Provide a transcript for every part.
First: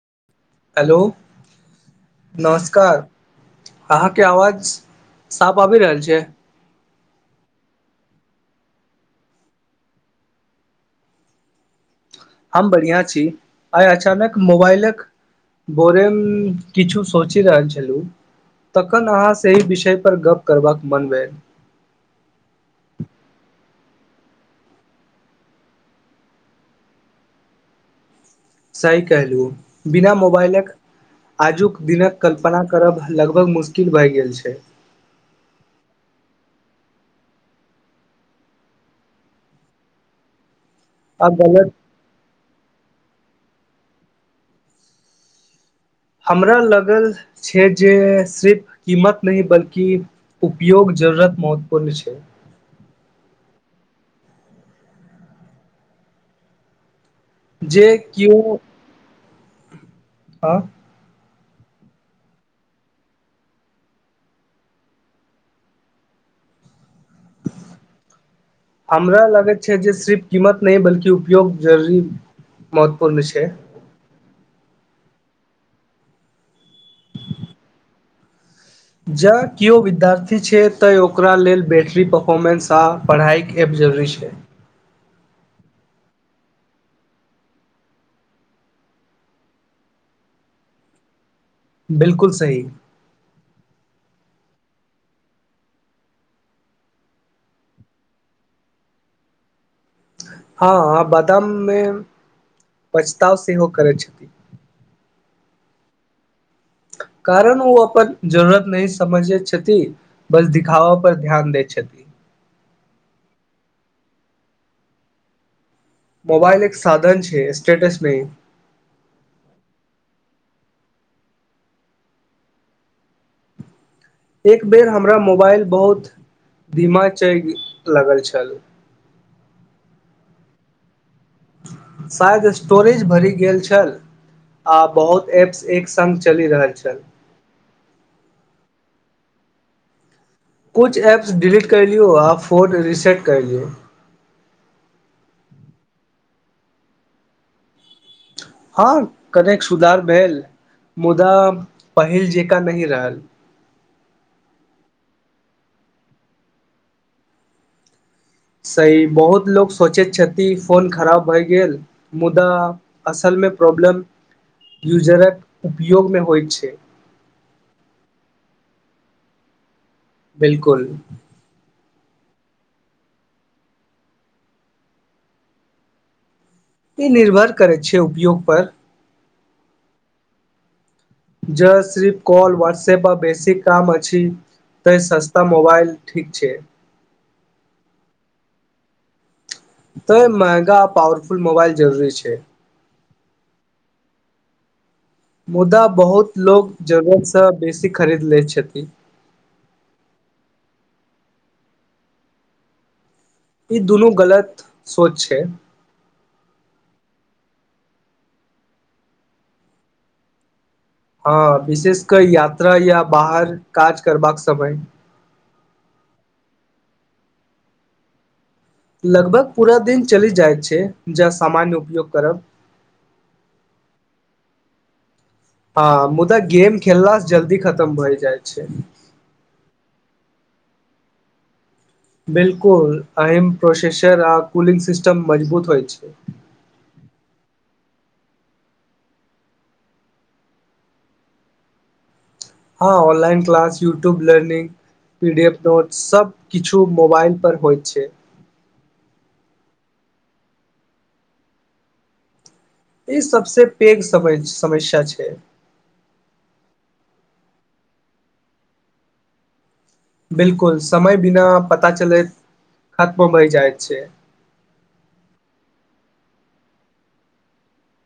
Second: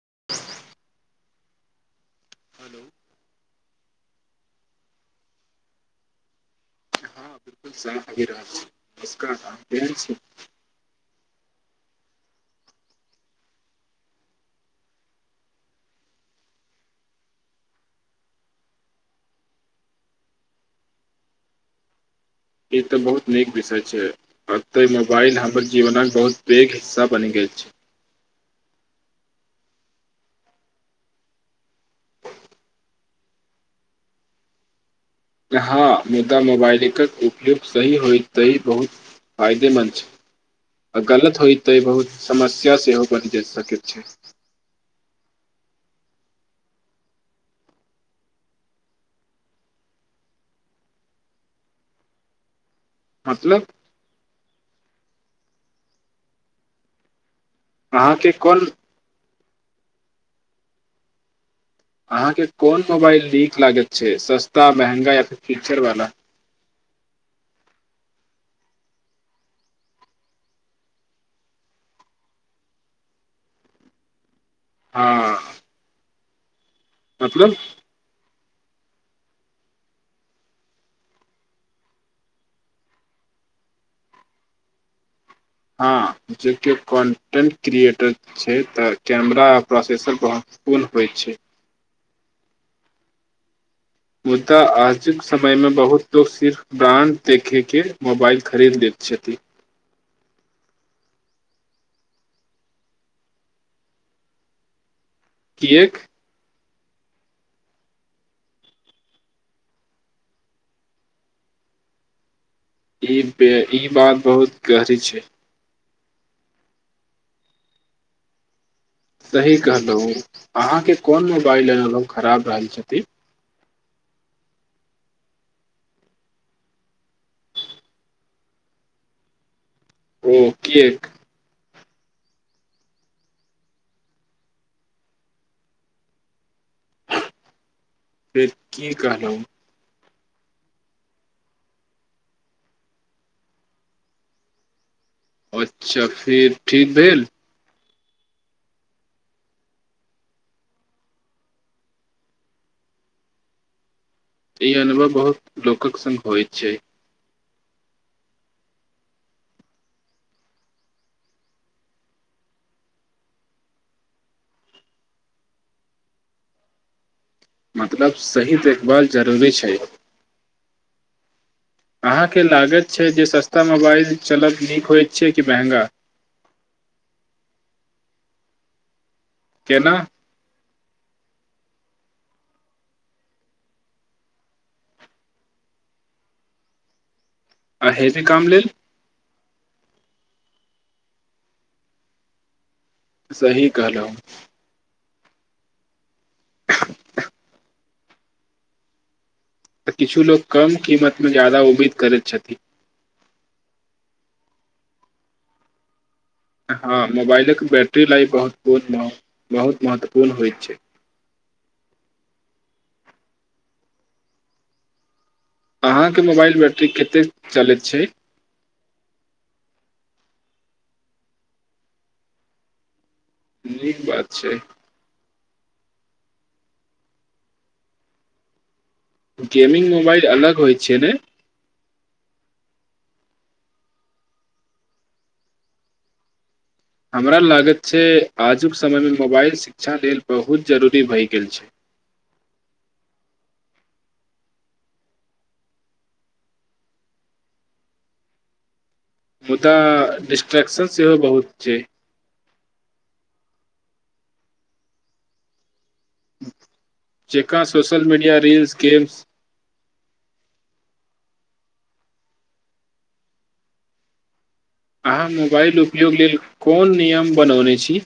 [inaudible] हलो hello नमस्कार अहाँके आवाज साफ आबि रहल छै हँ बकुल साफ अभ रहल नमस्कार के हम बढ़िआँ छी आइ अचानक मोबाइलक बोरेमे किछु सोचि रहल छलहुँ तखन अहाँ से विषय परर गप करबाक मन भेल ई तऽ बहुत नीक विषय छै एतऽ मोबाइल हमर जीवनक बहुत पैघ हिस्सा बनि गेल छै सही कहलहुँ बिना मोबाइलक आजुक दिनक कल्पना करब लगभग मुश्किल भए गेल छै हँ मुदा मोबाइलक उपयोग सही होय तही बहुत फायदेमन्द छै आ गलत होइ तऽ बहुत समस्या से हो ब जा सक छै हमरा लगल छै जे सिर्फ कीमत नहि बल्कि उपयोग जरूरत महत्वपूर्ण छै मतलब जे अहाँके किओ कोन आँ अहाँके कोन मोबाइल नीक लागैत छै सस्ता महँगा या फीचरवला हमरा लागैत छै जे सिर्फ कीमत नहि बल्कि उपयोग जरूरी महत्वपूर्ण छै हँ अथबन [inaudible] जँ केओ विद्यार्थी छै तऽँ ओकरा लेल बैटरी परफॉर्मेंस आ पढ़ाइक ऐप जरूरी छै हँ जे किओ कन्टेन्ट क्रिएटर छै तऽ कैमरा आ प्रोसेसर बहुत फुल होइत छै बिलकुल सही मुदा आजुक समयमे बहुत लोक सिर्फ ब्रान्ड देखयके मोबाइल खरीद लैत छथि हँ बादाममे पछताव सेहो करैत छथिन केक कारण ओ अपन जरूरत नहि समझै छथि बस दिखावा पर ध्यान दैत छथि ई ई बात बहुत गहरी छै मोबाइल एक साधन छै स्टेटस नहि सही कहलहुँ अहाँके कोन मोबाइल लेने रहहु खराब रहल छथिन एक बेर हमरा मोबाइल बहुत धीमा चलि लागल छल ओ की एक शायद स्टोरेज भरि गेल छल आ बहुत एप्स एक संग चलि रहल छल फिर की कहलऊ कुछ ऐप्स डिलीट कर लियौ आ फोन रिसेट कर लियौ अच्छा फिर ठीक भेल हँ कनेक सुधार भेल मुदा पहिल जेका नही रहल ई अनुभव बहुत लोकक संग होइत छै सही बहुत लोक सोचैत छथि फोन खराब भए गेल मुदा असलमे प्रॉब्लम यूजरक उपयोगमे होइत छै मतलब सही देखभाल जरूरी छै बिल्कुल अहाँके लागत छै जे सस्ता मोबाइल चलब नीक होइत छै कि महँगा ई निर्भर करै छै उपयोगपर केना ज सिर्फ कॉल व्हॉट्सऐप पर बेसिक काम अछि त सस्ता मोबाइल ठीक छै आ हेभी काम लेल त महंगा पावरफुल मोबाइल जरूरी छैय। सही कहलऊ ह मुदा बहुत लोक जरुरत सॅंं बेसी खरीद लै छथि। किछु लोक कम कीमतमे ज्यादा उम्मीद करैत छथि। ई दुनू गलत सोच छैय। हँ मोबाइलक बैटरी लाइफ बहुत ब बहुत महत्वपूर्ण होइत छैय। हँ विशेष क यात्रा या बाहर काज करबाक समय अहाँके मोबाइल बैटरी कतेक चलैत छैय। लगभग पूरा दिन चलि जाइ छैय ज सामान्य उपयोग करब नीक बात छैय हँ मुदा गेम खेलला जल्दी खतम होइ जाइ छैय गेमिंग मोबाइल अलग होइ छैय ने बिल्कुल अहिम प्रोसेसर आ कूलिंग सिस्टम मजबूत होइत छैय हमरा लागत छैय आजुक समयमे मोबाइल शिक्षा लेल बहुत जरूरी भए गेल छैय हँ online class YouTube learning P D F note सभ किछु मोबाइल पर होइत छैय मुदा डिस्ट्रेक्शन सेहो बहुत छैय सबस पैघ समस्या छैय जेका सोशल मीडिया रील्स गेम्स बिलकुल समय बिना पता चलैत खत्म होहि जाइत छैय। अहाँ मोबाइल उपयोग लेल कोन नियम बनौने छी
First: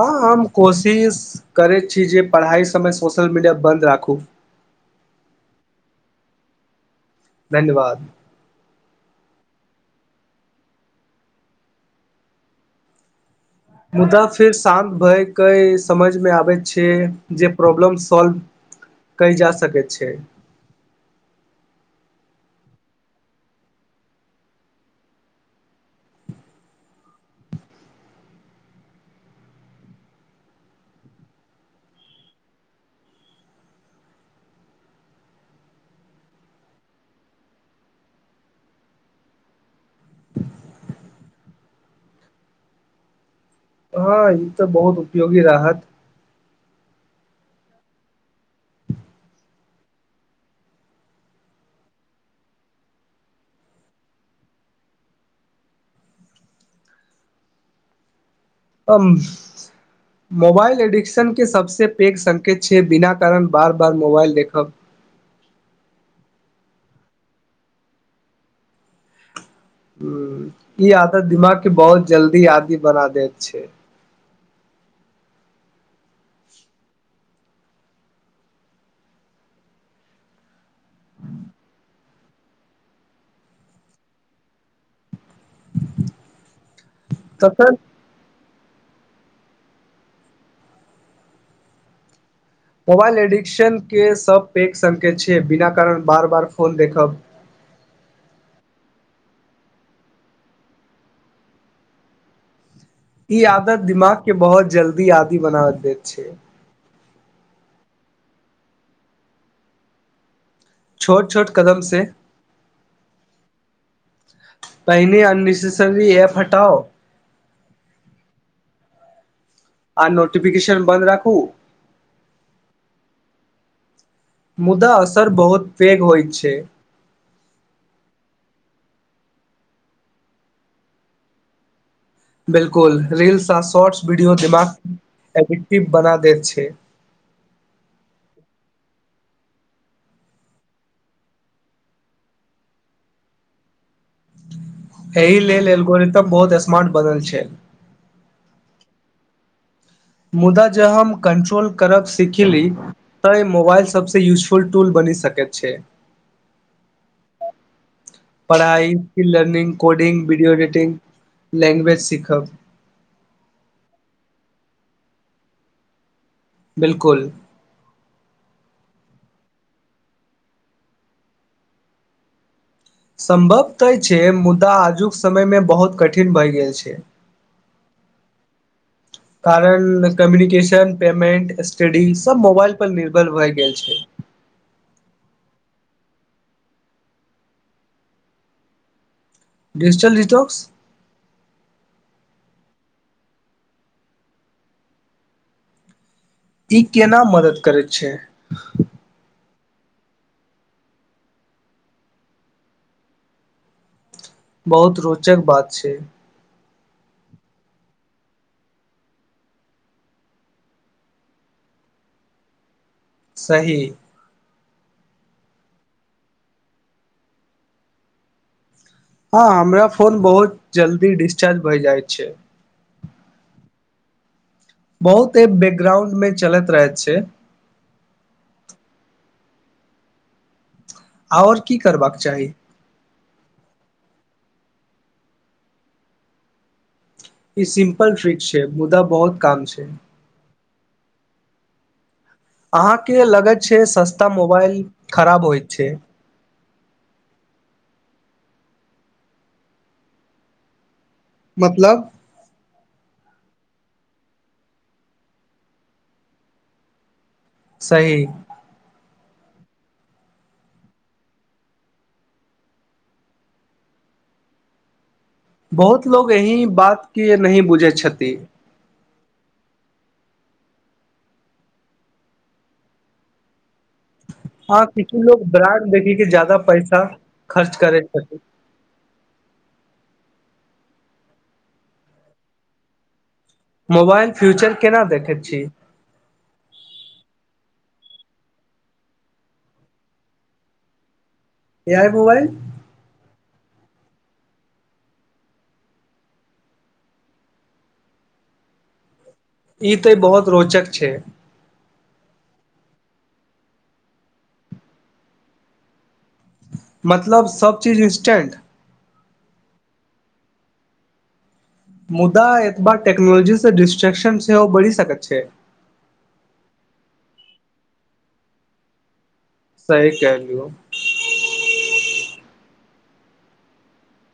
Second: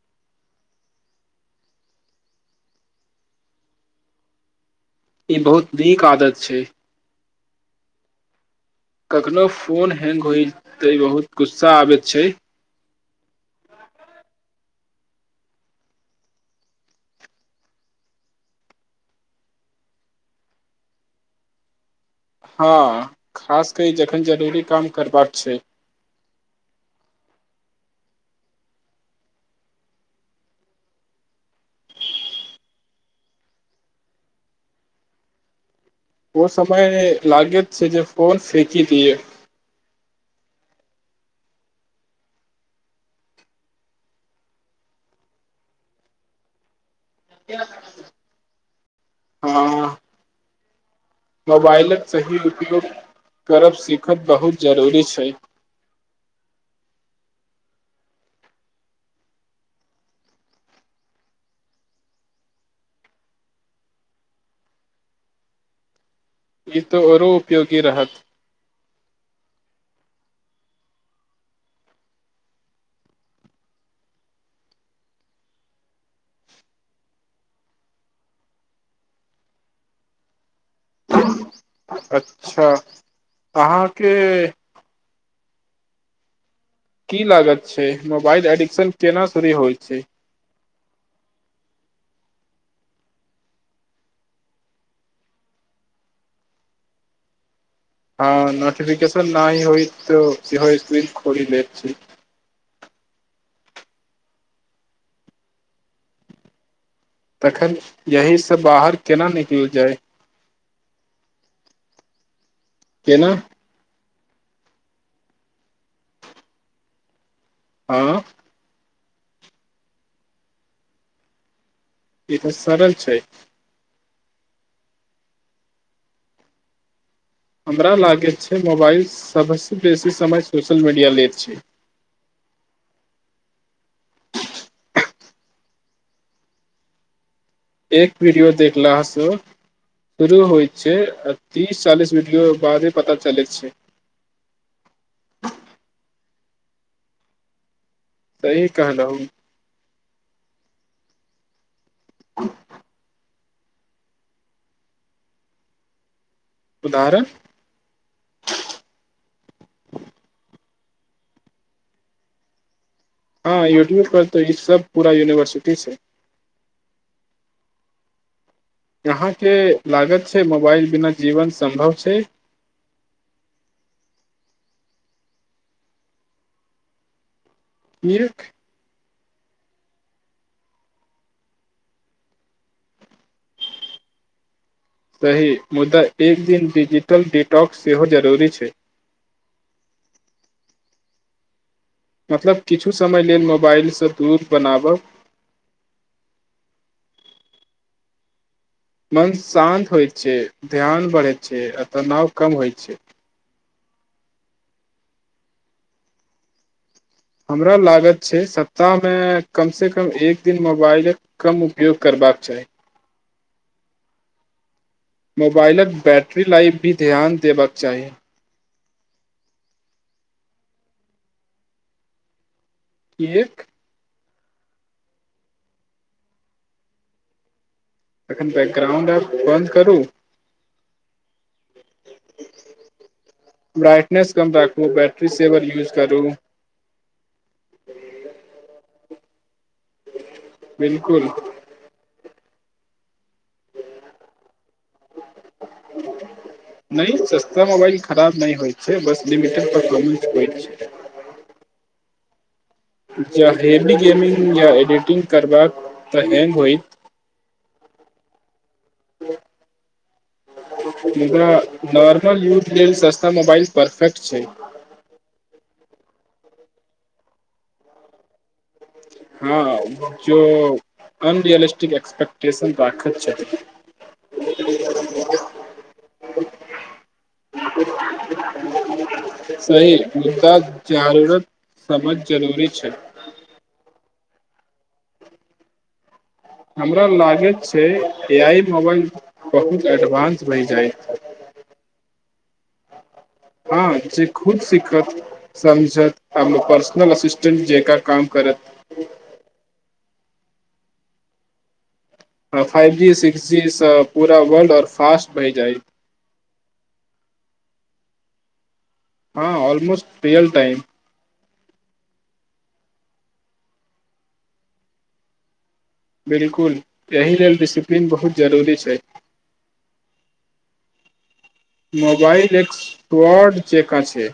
हँ हम कोशिश करै छी जे पढ़ाइ समय सोशल मीडिया बन्द राखू। ई बहुत नीक आदत छैय धन्यवाद कखनो फोन हैंग होय ते बहुत गुस्सा आबैत छैय मुदा फेर शांत भय क समझमे आबै छैय जे प्रॉब्लम सॉल्व कै ल जा सकैत छै हँ खास की जखन जरूरी काम करबाक छैय ओ समय लागे छैय जे फोन फेक दीयै हँ ई तऽ बहुत उपयोगी रहत हँ मोबाइलक सही उपयोग करब सीखब बहुत जरूरी छैय मोबाइल एडिक्शन के सबस पैघ संकेत छैय बिना कारण बार बार मोबाइल देखब ई तो आओरो उपयोगी रहत ह ई आदत दिमाग के बहुत जल्दी आदी बना दैत छैय अच्छा अहाँके की लागत तखन छैय मोबाल एड केना शुरू होइ छैय मोबाइल एडिक्शनके सभ पैघ संकेत छैय बिना कारण बार बार फोन देखब हँ नोटफिकेशन नहि होइत सहक खोली लैतछी ई आदत दिमाग के बहुत जल्दी आदी बना दैत छैय तखन यहीसँ बाहर केना निकल जाय छोट छोट कदमसँ केना पहिने अननेसेसरी एप हटाओ आँ आ नोटिफिकेशन बन्द राखू ई तऽ सरल छैय मुदा असर बहुत पैघ होइत छैय हमरा लागैत छैय मोबाइल सभसँ बेसी समय सोशल मीडिया लैत छैय। बिल्कुल रील्स आ शॉर्ट्स वीडियो दिमागके एडिक्टिव बना दैत छै एक वीडियो देखलासँ शुरू होइत छै आ तीस चालीस वीडियो बारे पता चलैत छै एहि लेल एलगोरितम बहुत स्मार्ट बनल छै सही कहना ह मुदा जे हम कंट्रोल करब सीखी तऽ मोबाइल सबसँ यूजफुल टूल बनि सकैत छै उदाहरण पढ़ाइ स्किल लर्निंग कोडिंग विडियो एडेटि लैंग्वेज सीखब हँ यू टी पर त ई सब पूरा यूनिवर्सिटी छै बिलकुल यहाँके लागत छै मोबाइल बिना जीवन सम्भव छै सम्भव तऽ छै मुद्दा आजुक समयमे बहुत कठिन भए गेल छै कियेक कारण कम्युनिकेशन पेमेंट स्टडी सब मोबाईल पर निर्भर भए गेल छै सही मुदा एक दिन डिजिटल डिटॉकस सेहो जरूरी छै डजिटल डिटॉक्स मतलब किछु समय लेल मोबाइलसँ दूर बनाब ई केना मदद करैत छै मन शान्त होइत छै ध्यान बढ़ैत छै आ तनाव कम होइत छै बहुत रोचक बात छै हमरा लागत छै सप्ताहमे कमसँ कम एक दिन मोबाइलक कम उपयोग करबाक चाही सही मोबाइलक बैटरी लाइफ भी ध्यान देबाक चाही हँ हमरा फोन बहुत जल्दी डिस्चार्ज भै जाइत छै कियेक बहुत एहि बैकग्राउंडमे चलैत रहैत छै तखन बैकग्राउंड आर बन्द करू और की करबाक चाही रखू बैटरी सेवर यूज करू ई सिम्पल ट्रिक छै मुदा बहुत काम छै बिलकुल अहाँके के लगत छै सस्ता मोबाइल खराब होइत छै नहि सस्ता मोबाइल खराब नहि होइ छै बस लिमिटेड परफॉर्मेन्स होइ छै मतलब ज हेबी गेमिङंग या एडिटिंग करबाक तऽ हैंग होइत सही मुदा नॉर्मल यूज लेल सस्ता मोबाइल परफेक्ट छै बहुत लोग यही बात के नही बुझै छथिन हँ ज अनरियलिस्टिक ए्सपे्टेशन राखैत छैथ हँ किछु लोग ब्रान्ड देखि के ज्यादा पैसा खर्च करै छथि तऽ जरूरत समझ जरूरी छै मोबाईल फ्यूचर केना देखैत छी हमरो लागैत छै ए आइ मोबाइल बहुत एडवांस भए जाएत ए आइ मोबाइल हँ जे खुद सीखत समझत आ अपन पर्सनल असिस्टेंट जेकाँ काम करत ई तऽ बहुत रोचक छै तऽ फाइवजी सिक्सजी सँ पूरा वर्ल्ड आओर फास्ट भए जाएत। मतलब सभचीज इंस्टेंट। हँ ऑलमोस्ट रियल टाइम। मुदा एतबा टेक्नोलॉजीसँ डिस्ट्रेक्शन सेहो बढ़ि सकैत छै बिलकुल एहि लेल डिसिप्लीन बहुत जरूरी छै सही कहलू मोबाइल एक फ्राड जकाँ छै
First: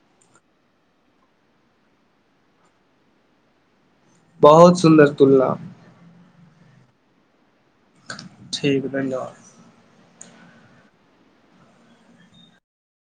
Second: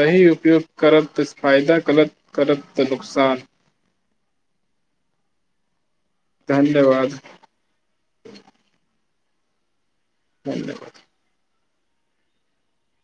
सही उपयोग करब तऽ फायदा गलत करब तऽ नुकसान बहुत सुन्दर तुलना धन्यवाद ठीक धन्यवाद धन्यवाद